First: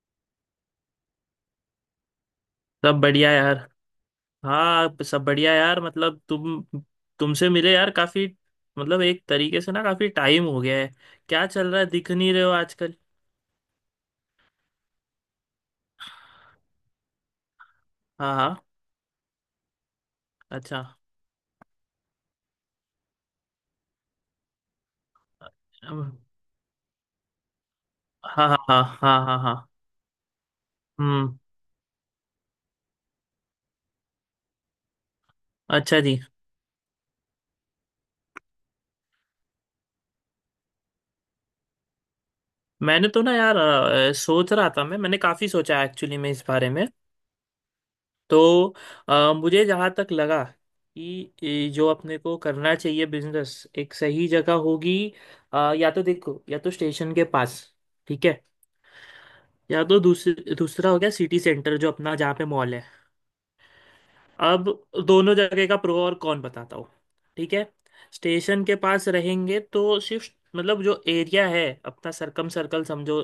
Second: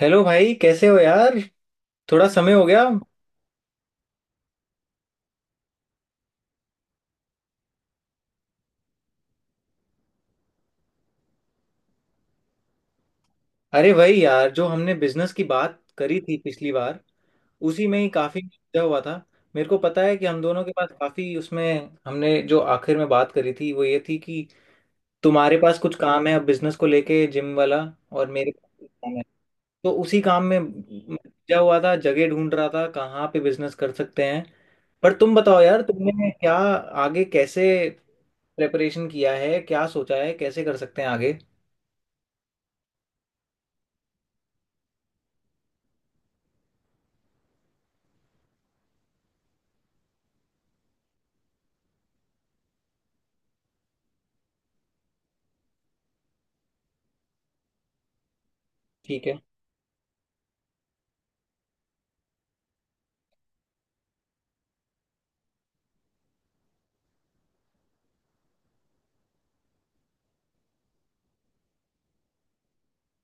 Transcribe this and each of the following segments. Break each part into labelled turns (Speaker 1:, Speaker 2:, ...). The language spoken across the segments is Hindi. Speaker 1: हेलो भाई, कैसे हो यार। थोड़ा समय हो गया।
Speaker 2: सब बढ़िया यार। हाँ, सब बढ़िया यार, मतलब तुमसे मिले यार काफी। मतलब एक तरीके से ना काफी टाइम हो गया है। क्या चल रहा है? दिख नहीं रहे हो आजकल।
Speaker 1: अरे भाई यार, जो हमने बिजनेस की बात करी थी पिछली बार, उसी में ही
Speaker 2: हाँ
Speaker 1: काफी
Speaker 2: हाँ।
Speaker 1: उलझा हुआ था। मेरे को पता है कि हम दोनों के
Speaker 2: अच्छा।
Speaker 1: पास काफी उसमें। हमने जो आखिर में बात करी थी वो ये थी कि तुम्हारे पास कुछ
Speaker 2: अम,
Speaker 1: काम है अब बिजनेस को लेके, जिम वाला, और
Speaker 2: हाँ
Speaker 1: मेरे
Speaker 2: हाँ
Speaker 1: पास कुछ
Speaker 2: हाँ
Speaker 1: काम है।
Speaker 2: हाँ हाँ हाँ।
Speaker 1: तो उसी काम में मैं
Speaker 2: हम्म।
Speaker 1: उलझा हुआ था, जगह ढूंढ रहा था कहाँ पे बिजनेस कर सकते हैं। पर तुम बताओ यार,
Speaker 2: अच्छा जी।
Speaker 1: तुमने क्या आगे कैसे प्रेपरेशन किया है, क्या सोचा है, कैसे कर सकते हैं आगे।
Speaker 2: मैंने तो ना यार सोच रहा था। मैंने काफी सोचा एक्चुअली में इस बारे में। तो मुझे जहाँ तक लगा कि ये जो अपने को करना चाहिए बिजनेस, एक सही जगह होगी। या तो देखो, या तो स्टेशन के पास। ठीक है।
Speaker 1: ठीक है।
Speaker 2: या तो दूसरा हो गया सिटी सेंटर, जो अपना जहाँ पे मॉल है। अब दोनों जगह का प्रो और कॉन बताता हूँ। ठीक है। स्टेशन के पास रहेंगे तो सिर्फ मतलब जो एरिया है अपना, सरकम सर्कल समझो,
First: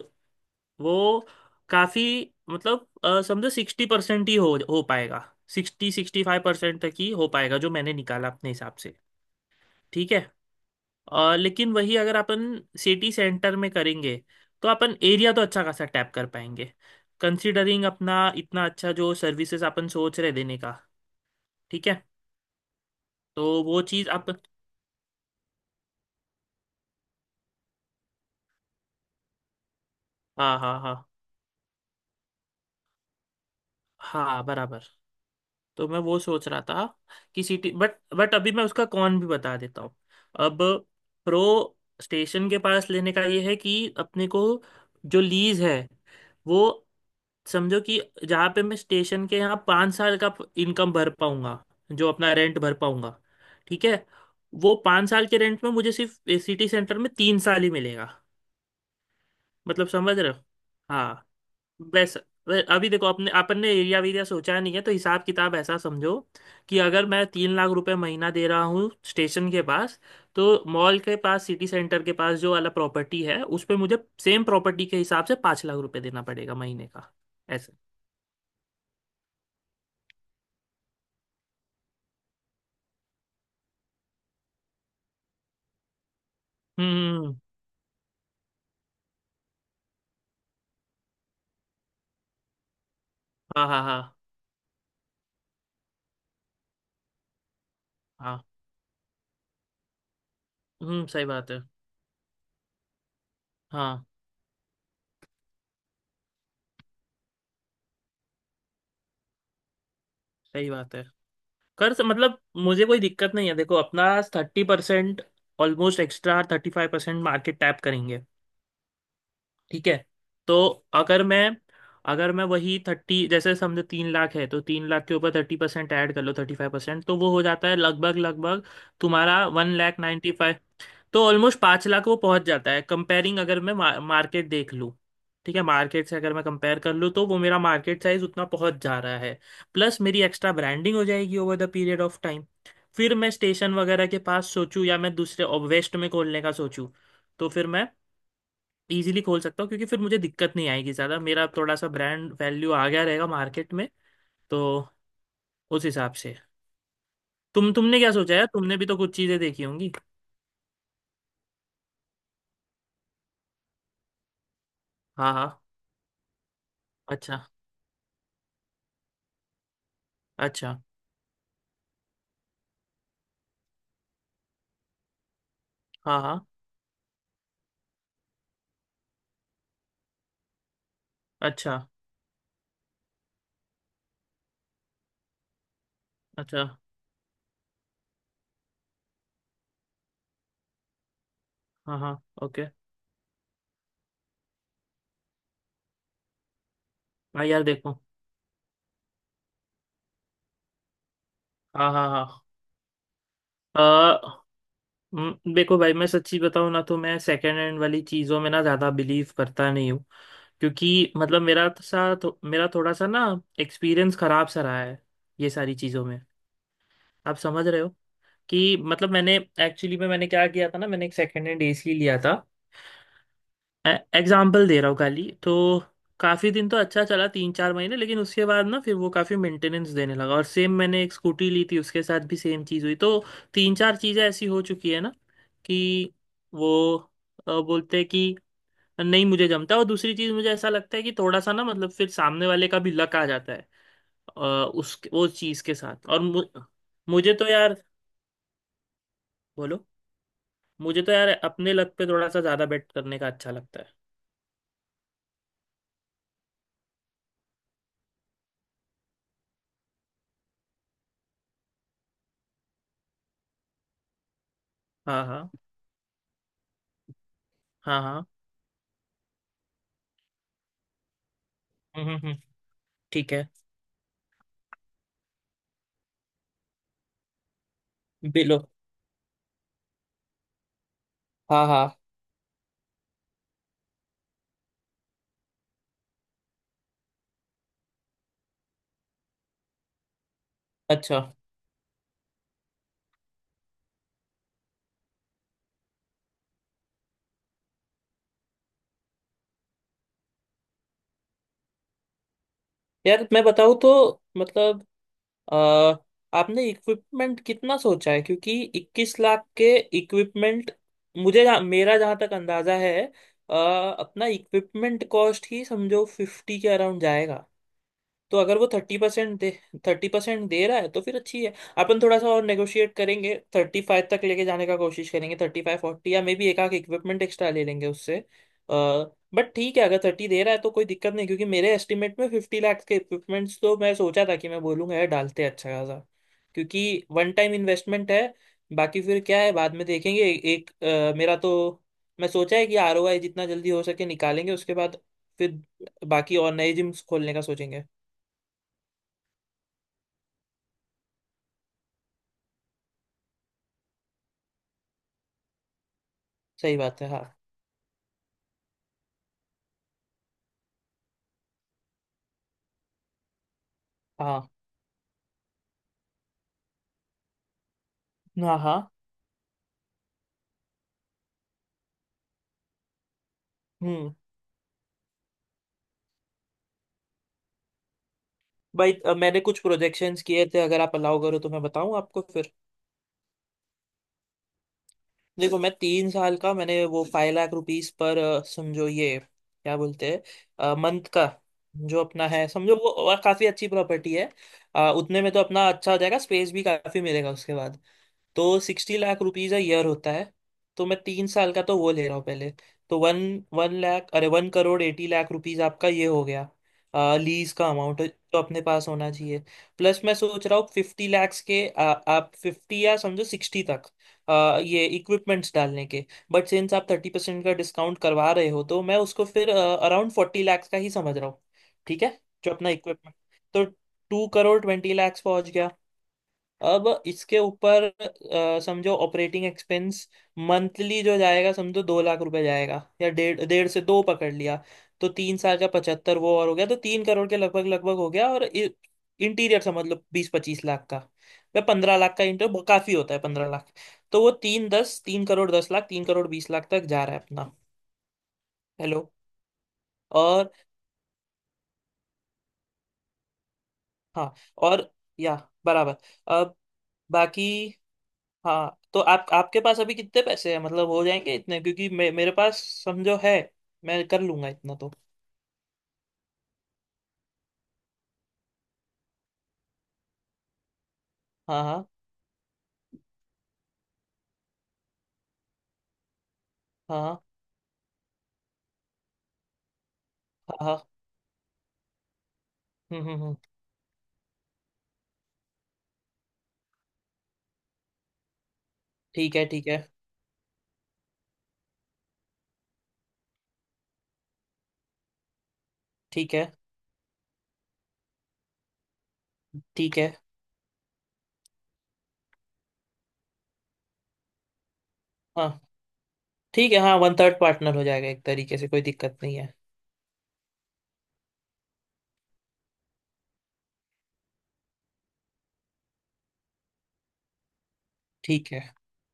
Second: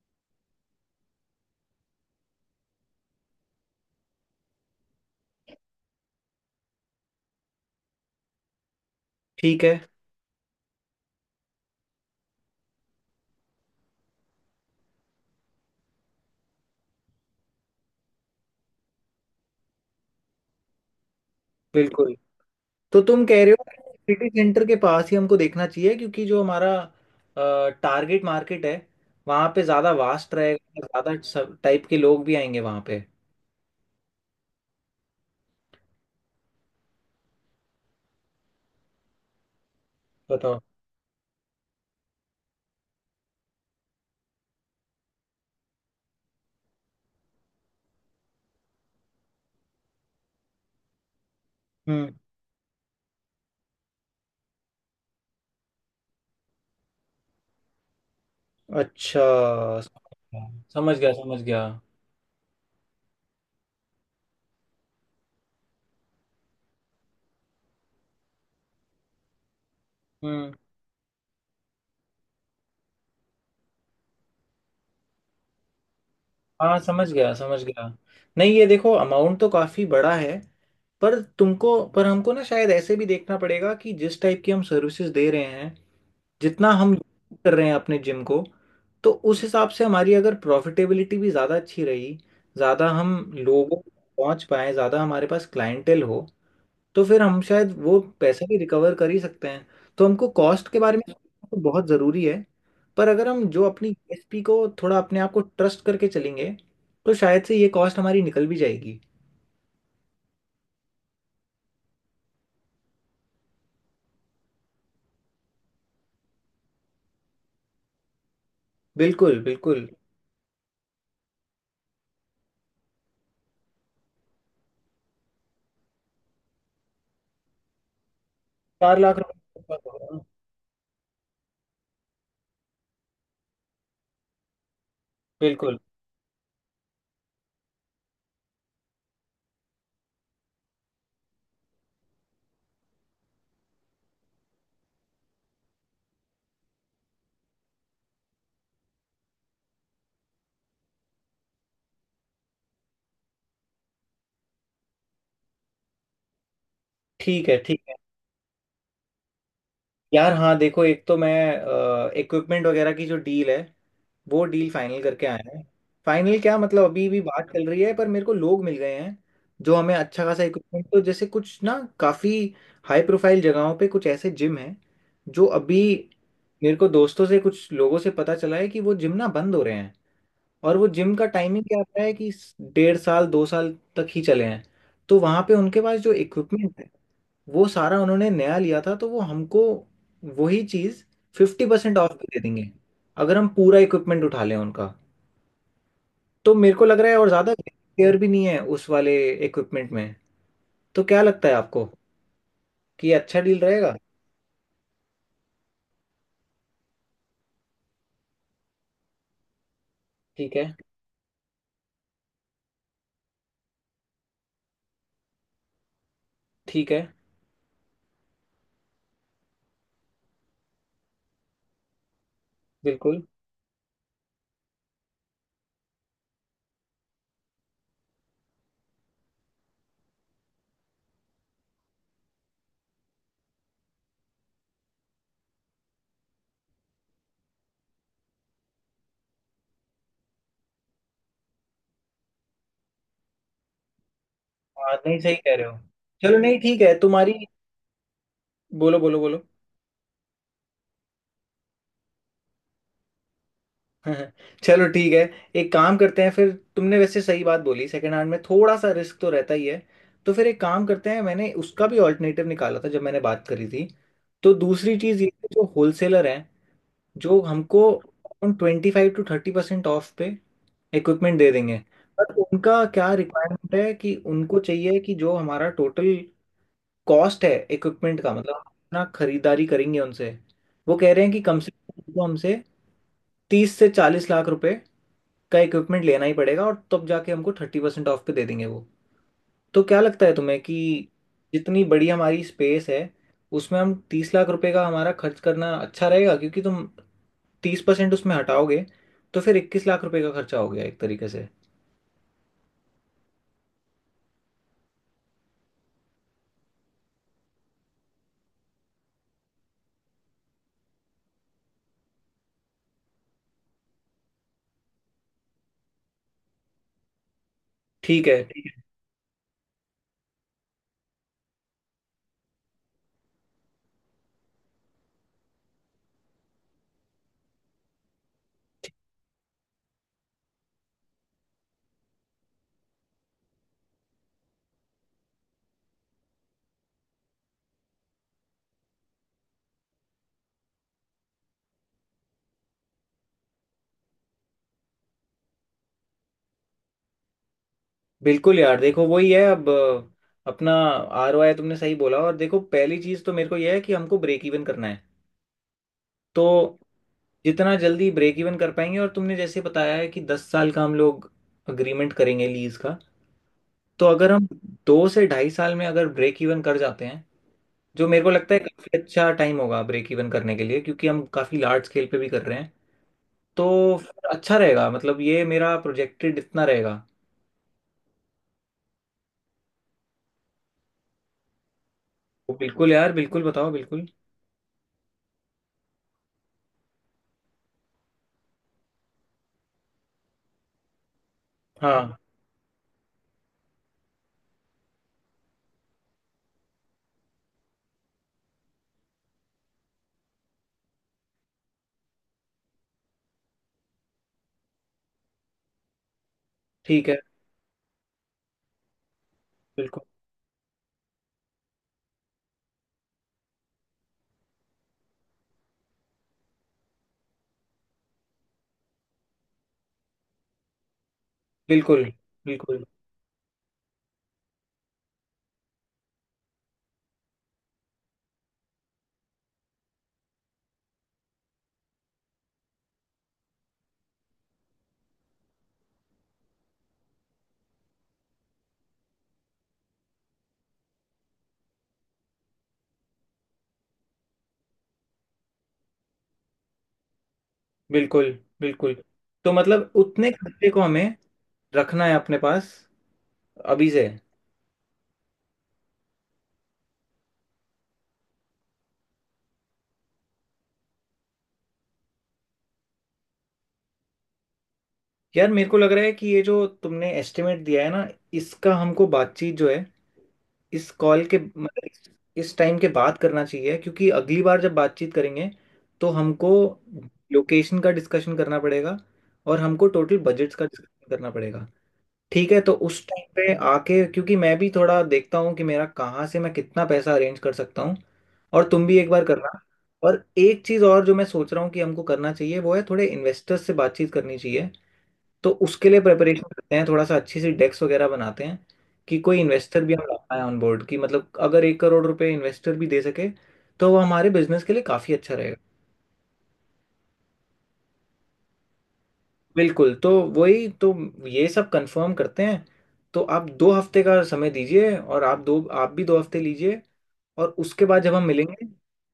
Speaker 2: वो काफ़ी मतलब समझो 60% ही हो पाएगा। 60-65% तक ही हो पाएगा, जो मैंने निकाला अपने हिसाब से।
Speaker 1: ठीक है।
Speaker 2: ठीक है। लेकिन वही अगर अपन सिटी सेंटर में करेंगे तो अपन एरिया तो अच्छा खासा टैप कर पाएंगे, कंसीडरिंग अपना इतना अच्छा जो सर्विसेज अपन सोच रहे देने का। ठीक है।
Speaker 1: बिल्कुल। तो तुम कह रहे
Speaker 2: तो वो
Speaker 1: हो
Speaker 2: चीज़ आप।
Speaker 1: सिटी सेंटर के पास ही हमको देखना चाहिए क्योंकि जो हमारा टारगेट मार्केट है, वहाँ पे ज़्यादा वास्ट
Speaker 2: हाँ हाँ
Speaker 1: रहेगा,
Speaker 2: हाँ।
Speaker 1: ज़्यादा सब टाइप के लोग भी आएंगे वहाँ पे।
Speaker 2: हाँ, बराबर। तो मैं वो सोच रहा था कि सिटी बट अभी मैं उसका कौन भी बता देता हूँ।
Speaker 1: बताओ।
Speaker 2: अब प्रो स्टेशन के पास लेने का ये है कि अपने को, जो लीज है वो, समझो कि जहाँ पे मैं स्टेशन के यहाँ 5 साल का इनकम भर पाऊंगा, जो
Speaker 1: हम्म।
Speaker 2: अपना रेंट भर पाऊंगा। ठीक है। वो 5 साल के रेंट में मुझे सिर्फ सिटी सेंटर में 3 साल ही मिलेगा।
Speaker 1: अच्छा।
Speaker 2: मतलब समझ रहे हो?
Speaker 1: समझ गया,
Speaker 2: हाँ।
Speaker 1: समझ गया।
Speaker 2: वैसा अभी देखो अपन ने एरिया वेरिया सोचा नहीं है, तो हिसाब किताब ऐसा समझो कि अगर मैं 3 लाख रुपए महीना दे रहा हूँ स्टेशन के पास,
Speaker 1: हम्म।
Speaker 2: तो मॉल के पास, सिटी सेंटर के पास जो वाला प्रॉपर्टी है उस पे मुझे सेम प्रॉपर्टी के हिसाब से 5 लाख रुपए देना पड़ेगा
Speaker 1: हाँ,
Speaker 2: महीने
Speaker 1: समझ
Speaker 2: का
Speaker 1: गया, समझ
Speaker 2: ऐसे।
Speaker 1: गया। नहीं, ये देखो अमाउंट तो काफ़ी बड़ा है, पर तुमको पर हमको ना शायद ऐसे भी देखना पड़ेगा कि जिस टाइप की हम सर्विसेज दे रहे हैं, जितना हम
Speaker 2: हम्म।
Speaker 1: कर रहे हैं अपने जिम को, तो उस हिसाब से हमारी अगर प्रॉफिटेबिलिटी भी ज़्यादा अच्छी रही, ज़्यादा हम
Speaker 2: हाँ
Speaker 1: लोगों
Speaker 2: हाँ
Speaker 1: तक
Speaker 2: हाँ
Speaker 1: पहुंच पाए, ज़्यादा हमारे पास क्लाइंटेल हो, तो फिर हम शायद वो
Speaker 2: हाँ।
Speaker 1: पैसा भी रिकवर कर ही सकते हैं। तो हमको कॉस्ट के बारे में
Speaker 2: हम्म, सही
Speaker 1: सोचना
Speaker 2: बात
Speaker 1: तो
Speaker 2: है।
Speaker 1: बहुत ज़रूरी है, पर अगर हम जो अपनी
Speaker 2: हाँ,
Speaker 1: यूएसपी को थोड़ा अपने आप को ट्रस्ट करके चलेंगे, तो शायद से ये कॉस्ट हमारी निकल भी जाएगी।
Speaker 2: सही बात है। मतलब मुझे कोई दिक्कत नहीं है। देखो अपना 30%, ऑलमोस्ट एक्स्ट्रा 35% मार्केट टैप करेंगे।
Speaker 1: बिल्कुल,
Speaker 2: ठीक
Speaker 1: बिल्कुल।
Speaker 2: है। तो अगर मैं अगर मैं वही थर्टी, जैसे समझो 3 लाख है तो 3 लाख के ऊपर 30% ऐड कर लो, 35%, तो वो हो जाता है लगभग लगभग
Speaker 1: चार लाख
Speaker 2: तुम्हारा वन,
Speaker 1: रुपए
Speaker 2: तो ऑलमोस्ट 5 लाख वो पहुंच जाता है कंपेयरिंग, अगर मैं मार्केट देख लूँ। ठीक है,
Speaker 1: बिल्कुल।
Speaker 2: मार्केट से अगर मैं कंपेयर कर लूँ तो वो मेरा मार्केट साइज उतना पहुंच जा रहा है। प्लस मेरी एक्स्ट्रा ब्रांडिंग हो जाएगी over the period of time. फिर मैं स्टेशन वगैरह के पास सोचूं या मैं दूसरे वेस्ट में खोलने का सोचूं, तो फिर मैं इजीली खोल सकता हूँ क्योंकि फिर मुझे दिक्कत नहीं आएगी ज़्यादा। मेरा थोड़ा सा ब्रांड वैल्यू आ गया रहेगा मार्केट में, तो उस हिसाब से।
Speaker 1: ठीक है। ठीक है।
Speaker 2: तुमने क्या सोचा है? तुमने भी तो कुछ चीज़ें देखी होंगी।
Speaker 1: यार हाँ, देखो एक तो मैं इक्विपमेंट वगैरह की जो डील है, वो डील फाइनल करके
Speaker 2: हाँ
Speaker 1: आया
Speaker 2: हाँ।
Speaker 1: है। फाइनल क्या मतलब अभी भी
Speaker 2: अच्छा।
Speaker 1: बात चल रही है, पर मेरे को लोग मिल गए हैं जो हमें अच्छा खासा
Speaker 2: अच्छा।
Speaker 1: इक्विपमेंट तो जैसे कुछ ना, काफ़ी हाई प्रोफाइल जगहों पे कुछ ऐसे जिम हैं जो अभी,
Speaker 2: हाँ हाँ।
Speaker 1: मेरे को दोस्तों से कुछ लोगों से पता चला है कि वो जिम ना बंद हो रहे हैं। और वो जिम का टाइमिंग
Speaker 2: अच्छा।
Speaker 1: क्या आता है कि डेढ़ साल 2 साल तक ही चले हैं। तो वहाँ पे उनके पास जो
Speaker 2: अच्छा।
Speaker 1: इक्विपमेंट है, वो सारा उन्होंने नया लिया था, तो वो हमको वही चीज़ फिफ्टी
Speaker 2: हाँ
Speaker 1: परसेंट ऑफ
Speaker 2: हाँ।
Speaker 1: भी दे
Speaker 2: ओके।
Speaker 1: देंगे अगर हम पूरा इक्विपमेंट उठा लें उनका। तो मेरे को लग रहा है और
Speaker 2: हाँ
Speaker 1: ज़्यादा
Speaker 2: यार देखो।
Speaker 1: केयर भी नहीं है उस वाले इक्विपमेंट में। तो क्या लगता है आपको
Speaker 2: हाँ हाँ हाँ।
Speaker 1: कि ये अच्छा डील
Speaker 2: अ,
Speaker 1: रहेगा।
Speaker 2: देखो भाई, मैं सच्ची बताऊँ ना, तो मैं सेकेंड हैंड वाली चीज़ों में ना ज़्यादा बिलीव करता नहीं हूँ।
Speaker 1: ठीक है।
Speaker 2: क्योंकि मतलब मेरा थोड़ा सा ना एक्सपीरियंस खराब सा रहा है ये सारी चीज़ों में।
Speaker 1: ठीक है।
Speaker 2: आप समझ रहे हो कि मतलब मैंने, एक्चुअली में मैंने क्या किया था ना, मैंने एक सेकेंड हैंड एसी लिया था,
Speaker 1: बिल्कुल।
Speaker 2: एग्जाम्पल दे रहा हूँ खाली, तो काफ़ी दिन तो अच्छा चला, 3-4 महीने, लेकिन उसके बाद ना फिर वो काफ़ी मेंटेनेंस देने लगा। और सेम मैंने एक स्कूटी ली थी, उसके साथ भी सेम चीज़ हुई। तो तीन चार चीज़ें ऐसी हो चुकी है ना, कि वो बोलते हैं कि नहीं मुझे जमता। और दूसरी चीज़ मुझे ऐसा लगता है कि थोड़ा सा ना मतलब फिर सामने वाले का भी लक आ जाता है अ,
Speaker 1: हाँ
Speaker 2: उस
Speaker 1: नहीं,
Speaker 2: वो
Speaker 1: सही कह
Speaker 2: चीज़
Speaker 1: रहे
Speaker 2: के
Speaker 1: हो।
Speaker 2: साथ, और
Speaker 1: चलो नहीं, ठीक है तुम्हारी।
Speaker 2: मुझे तो यार।
Speaker 1: बोलो, बोलो, बोलो।
Speaker 2: बोलो। मुझे तो यार अपने लक पे थोड़ा सा ज़्यादा बेट करने का अच्छा लगता है।
Speaker 1: हाँ, चलो ठीक है। एक काम करते हैं, फिर तुमने वैसे सही बात बोली, सेकंड हैंड में थोड़ा सा रिस्क तो रहता ही है। तो फिर एक काम करते हैं, मैंने उसका भी ऑल्टरनेटिव निकाला था जब मैंने बात करी थी। तो दूसरी चीज़
Speaker 2: हाँ
Speaker 1: ये है,
Speaker 2: हाँ
Speaker 1: जो होलसेलर हैं, जो हमको
Speaker 2: हाँ हाँ।
Speaker 1: 25 to 30% ऑफ पे इक्विपमेंट दे देंगे।
Speaker 2: हम्म हम्म
Speaker 1: पर
Speaker 2: हम्म,
Speaker 1: उनका क्या
Speaker 2: ठीक है।
Speaker 1: रिक्वायरमेंट है कि उनको चाहिए कि जो हमारा टोटल कॉस्ट है इक्विपमेंट का, मतलब
Speaker 2: बिलो।
Speaker 1: हम अपना खरीदारी करेंगे उनसे, वो कह रहे हैं कि कम
Speaker 2: हाँ
Speaker 1: से
Speaker 2: हाँ।
Speaker 1: कम उनको हमसे 30 से 40 लाख रुपए का इक्विपमेंट लेना ही पड़ेगा, और तब जाके हमको 30% ऑफ पे दे देंगे वो। तो क्या लगता है तुम्हें कि
Speaker 2: अच्छा।
Speaker 1: जितनी बड़ी हमारी स्पेस है, उसमें हम 30 लाख रुपए का हमारा खर्च करना अच्छा रहेगा, क्योंकि तुम 30% उसमें हटाओगे तो फिर 21 लाख रुपए का खर्चा हो गया एक तरीके से।
Speaker 2: यार मैं बताऊँ तो मतलब अ, आपने इक्विपमेंट कितना सोचा है? क्योंकि 21 लाख के इक्विपमेंट, मेरा जहाँ तक अंदाजा है, अपना इक्विपमेंट कॉस्ट ही समझो 50 के अराउंड जाएगा।
Speaker 1: ठीक
Speaker 2: तो
Speaker 1: है।
Speaker 2: अगर वो 30% दे रहा है तो फिर अच्छी है। अपन थोड़ा सा और नेगोशिएट करेंगे, 35 तक लेके जाने का कोशिश करेंगे, 35-40, या मे बी एक आख इक्विपमेंट एक्स्ट्रा ले लेंगे उससे। बट ठीक है, अगर 30 दे रहा है तो कोई दिक्कत नहीं, क्योंकि मेरे एस्टिमेट में 50 लाख के इक्विपमेंट्स तो मैं सोचा था कि मैं बोलूंगा यार डालते हैं अच्छा खासा, क्योंकि वन टाइम इन्वेस्टमेंट है। बाकी फिर क्या है बाद में देखेंगे। एक मेरा तो मैं सोचा है कि आरओआई जितना जल्दी हो सके निकालेंगे, उसके बाद फिर बाकी और नए जिम्स खोलने का सोचेंगे।
Speaker 1: बिल्कुल यार, देखो वही है। अब अपना आर ओ आई तुमने सही बोला। और देखो, पहली चीज तो मेरे को यह है कि हमको ब्रेक इवन करना है। तो
Speaker 2: सही बात है। हाँ
Speaker 1: जितना जल्दी ब्रेक इवन कर पाएंगे, और तुमने जैसे बताया है कि 10 साल का हम लोग अग्रीमेंट करेंगे लीज का, तो अगर हम
Speaker 2: हाँ
Speaker 1: 2 से ढाई साल में अगर ब्रेक इवन कर जाते हैं, जो मेरे को लगता
Speaker 2: हाँ
Speaker 1: है
Speaker 2: हाँ।
Speaker 1: काफी अच्छा टाइम होगा ब्रेक इवन करने के लिए, क्योंकि हम काफी लार्ज स्केल पे भी कर रहे हैं, तो
Speaker 2: हम्म।
Speaker 1: फिर अच्छा रहेगा। मतलब ये मेरा प्रोजेक्टेड इतना रहेगा।
Speaker 2: भाई मैंने कुछ प्रोजेक्शंस किए थे, अगर आप अलाउ करो तो मैं बताऊं आपको फिर।
Speaker 1: तो बिल्कुल यार, बिल्कुल बताओ, बिल्कुल।
Speaker 2: देखो मैं 3 साल का मैंने वो 5 लाख रुपीस पर समझो ये क्या बोलते हैं मंथ का, जो
Speaker 1: हाँ।
Speaker 2: अपना है समझो वो और काफी अच्छी प्रॉपर्टी है। उतने में तो अपना अच्छा हो जाएगा, स्पेस भी काफी मिलेगा। उसके बाद तो 60 लाख रुपीज अ ईयर होता है। तो मैं 3 साल का तो वो ले रहा हूँ पहले, तो वन वन लाख अरे 1 करोड़ 80 लाख रुपीज आपका ये हो गया,
Speaker 1: ठीक है।
Speaker 2: लीज का अमाउंट जो अपने पास होना चाहिए। प्लस
Speaker 1: बिल्कुल,
Speaker 2: मैं सोच रहा हूँ 50 लैक्स के आप 50 या समझो 60 तक ये इक्विपमेंट्स डालने के, बट सिंस आप 30% का डिस्काउंट करवा रहे हो तो मैं उसको फिर अराउंड 40 लैक्स का ही समझ रहा हूँ। ठीक
Speaker 1: बिल्कुल,
Speaker 2: है, जो अपना
Speaker 1: बिल्कुल,
Speaker 2: इक्विपमेंट। तो 2 करोड़ 20 लैक्स पहुंच गया। अब इसके ऊपर समझो ऑपरेटिंग एक्सपेंस मंथली जो जाएगा समझो 2 लाख रुपए जाएगा, या डेढ़ डेढ़ से दो पकड़ लिया, तो 3 साल का 75 वो और हो गया। तो 3 करोड़ के लगभग लगभग हो गया। और इंटीरियर समझ लो 20-25 लाख का। वह 15 लाख का इंटीरियर बहुत काफी होता है, 15 लाख। तो वो तीन दस 3 करोड़ 10 लाख 3 करोड़ 20 लाख तक जा रहा है अपना।
Speaker 1: बिल्कुल, बिल्कुल।
Speaker 2: हेलो।
Speaker 1: तो मतलब उतने
Speaker 2: और।
Speaker 1: खर्चे को हमें रखना है अपने पास अभी से।
Speaker 2: हाँ और। या। बराबर। अब। बाकी। हाँ तो आप, आपके पास अभी कितने पैसे हैं? मतलब हो जाएंगे इतने, क्योंकि मेरे पास समझो है, मैं कर लूंगा इतना तो।
Speaker 1: यार मेरे को लग रहा है कि ये जो तुमने एस्टिमेट दिया है ना, इसका हमको बातचीत जो है, इस कॉल के
Speaker 2: हाँ
Speaker 1: मतलब
Speaker 2: हाँ
Speaker 1: इस टाइम के बाद करना चाहिए, क्योंकि अगली बार जब बातचीत करेंगे तो हमको
Speaker 2: हाँ
Speaker 1: लोकेशन का डिस्कशन करना पड़ेगा, और हमको टोटल बजट्स का
Speaker 2: हाँ हाँ हाँ।
Speaker 1: डिस्कशन करना पड़ेगा। ठीक है, तो
Speaker 2: हम्म
Speaker 1: उस
Speaker 2: हम्म
Speaker 1: टाइम
Speaker 2: हम्म,
Speaker 1: पे आके, क्योंकि मैं भी थोड़ा देखता हूँ कि मेरा कहाँ से मैं कितना पैसा अरेंज कर सकता हूँ, और तुम भी एक बार
Speaker 2: ठीक है।
Speaker 1: करना।
Speaker 2: ठीक है।
Speaker 1: और एक चीज़ और जो मैं सोच रहा हूँ कि हमको करना चाहिए, वो है थोड़े इन्वेस्टर्स से बातचीत करनी चाहिए। तो उसके लिए
Speaker 2: ठीक
Speaker 1: प्रिपरेशन
Speaker 2: है।
Speaker 1: करते हैं, थोड़ा सा अच्छी सी डेस्क वगैरह बनाते हैं, कि कोई इन्वेस्टर भी
Speaker 2: ठीक
Speaker 1: हम
Speaker 2: है।
Speaker 1: ला पाए ऑन बोर्ड, कि मतलब अगर 1 करोड़ रुपए इन्वेस्टर भी दे सके तो वो हमारे बिजनेस के लिए काफ़ी अच्छा
Speaker 2: हाँ।
Speaker 1: रहेगा।
Speaker 2: ठीक है, हाँ 1/3 पार्टनर हो जाएगा एक तरीके से, कोई दिक्कत नहीं है।
Speaker 1: बिल्कुल। तो वही तो, ये सब कंफर्म करते हैं। तो आप 2 हफ्ते का समय दीजिए, और आप दो, आप भी 2 हफ्ते लीजिए, और उसके बाद जब हम
Speaker 2: ठीक है,
Speaker 1: मिलेंगे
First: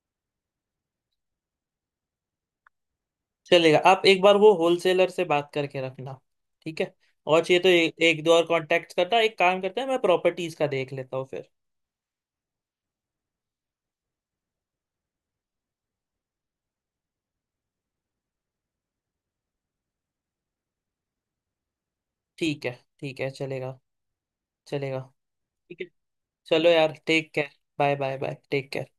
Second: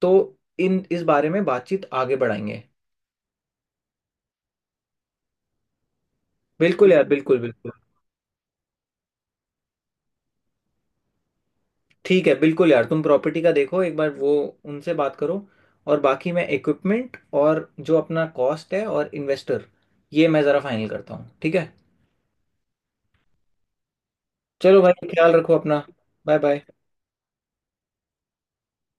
Speaker 1: तो इन इस बारे में बातचीत आगे बढ़ाएंगे।
Speaker 2: चलेगा। आप एक बार वो होलसेलर से बात करके रखना। ठीक
Speaker 1: बिल्कुल
Speaker 2: है।
Speaker 1: यार, बिल्कुल,
Speaker 2: और चाहिए तो
Speaker 1: बिल्कुल।
Speaker 2: एक दो और कांटेक्ट करना। एक काम करते हैं, मैं प्रॉपर्टीज का देख लेता हूँ फिर।
Speaker 1: ठीक है। बिल्कुल यार, तुम प्रॉपर्टी का देखो एक बार, वो उनसे बात करो, और बाकी मैं इक्विपमेंट और जो अपना कॉस्ट है और इन्वेस्टर, ये मैं ज़रा फाइनल करता हूँ, ठीक है।
Speaker 2: ठीक है। ठीक है चलेगा।
Speaker 1: चलो
Speaker 2: चलेगा।
Speaker 1: भाई, ख्याल रखो
Speaker 2: ठीक
Speaker 1: अपना।
Speaker 2: है।
Speaker 1: Bye bye.
Speaker 2: चलो यार, take care. Bye bye bye, take care.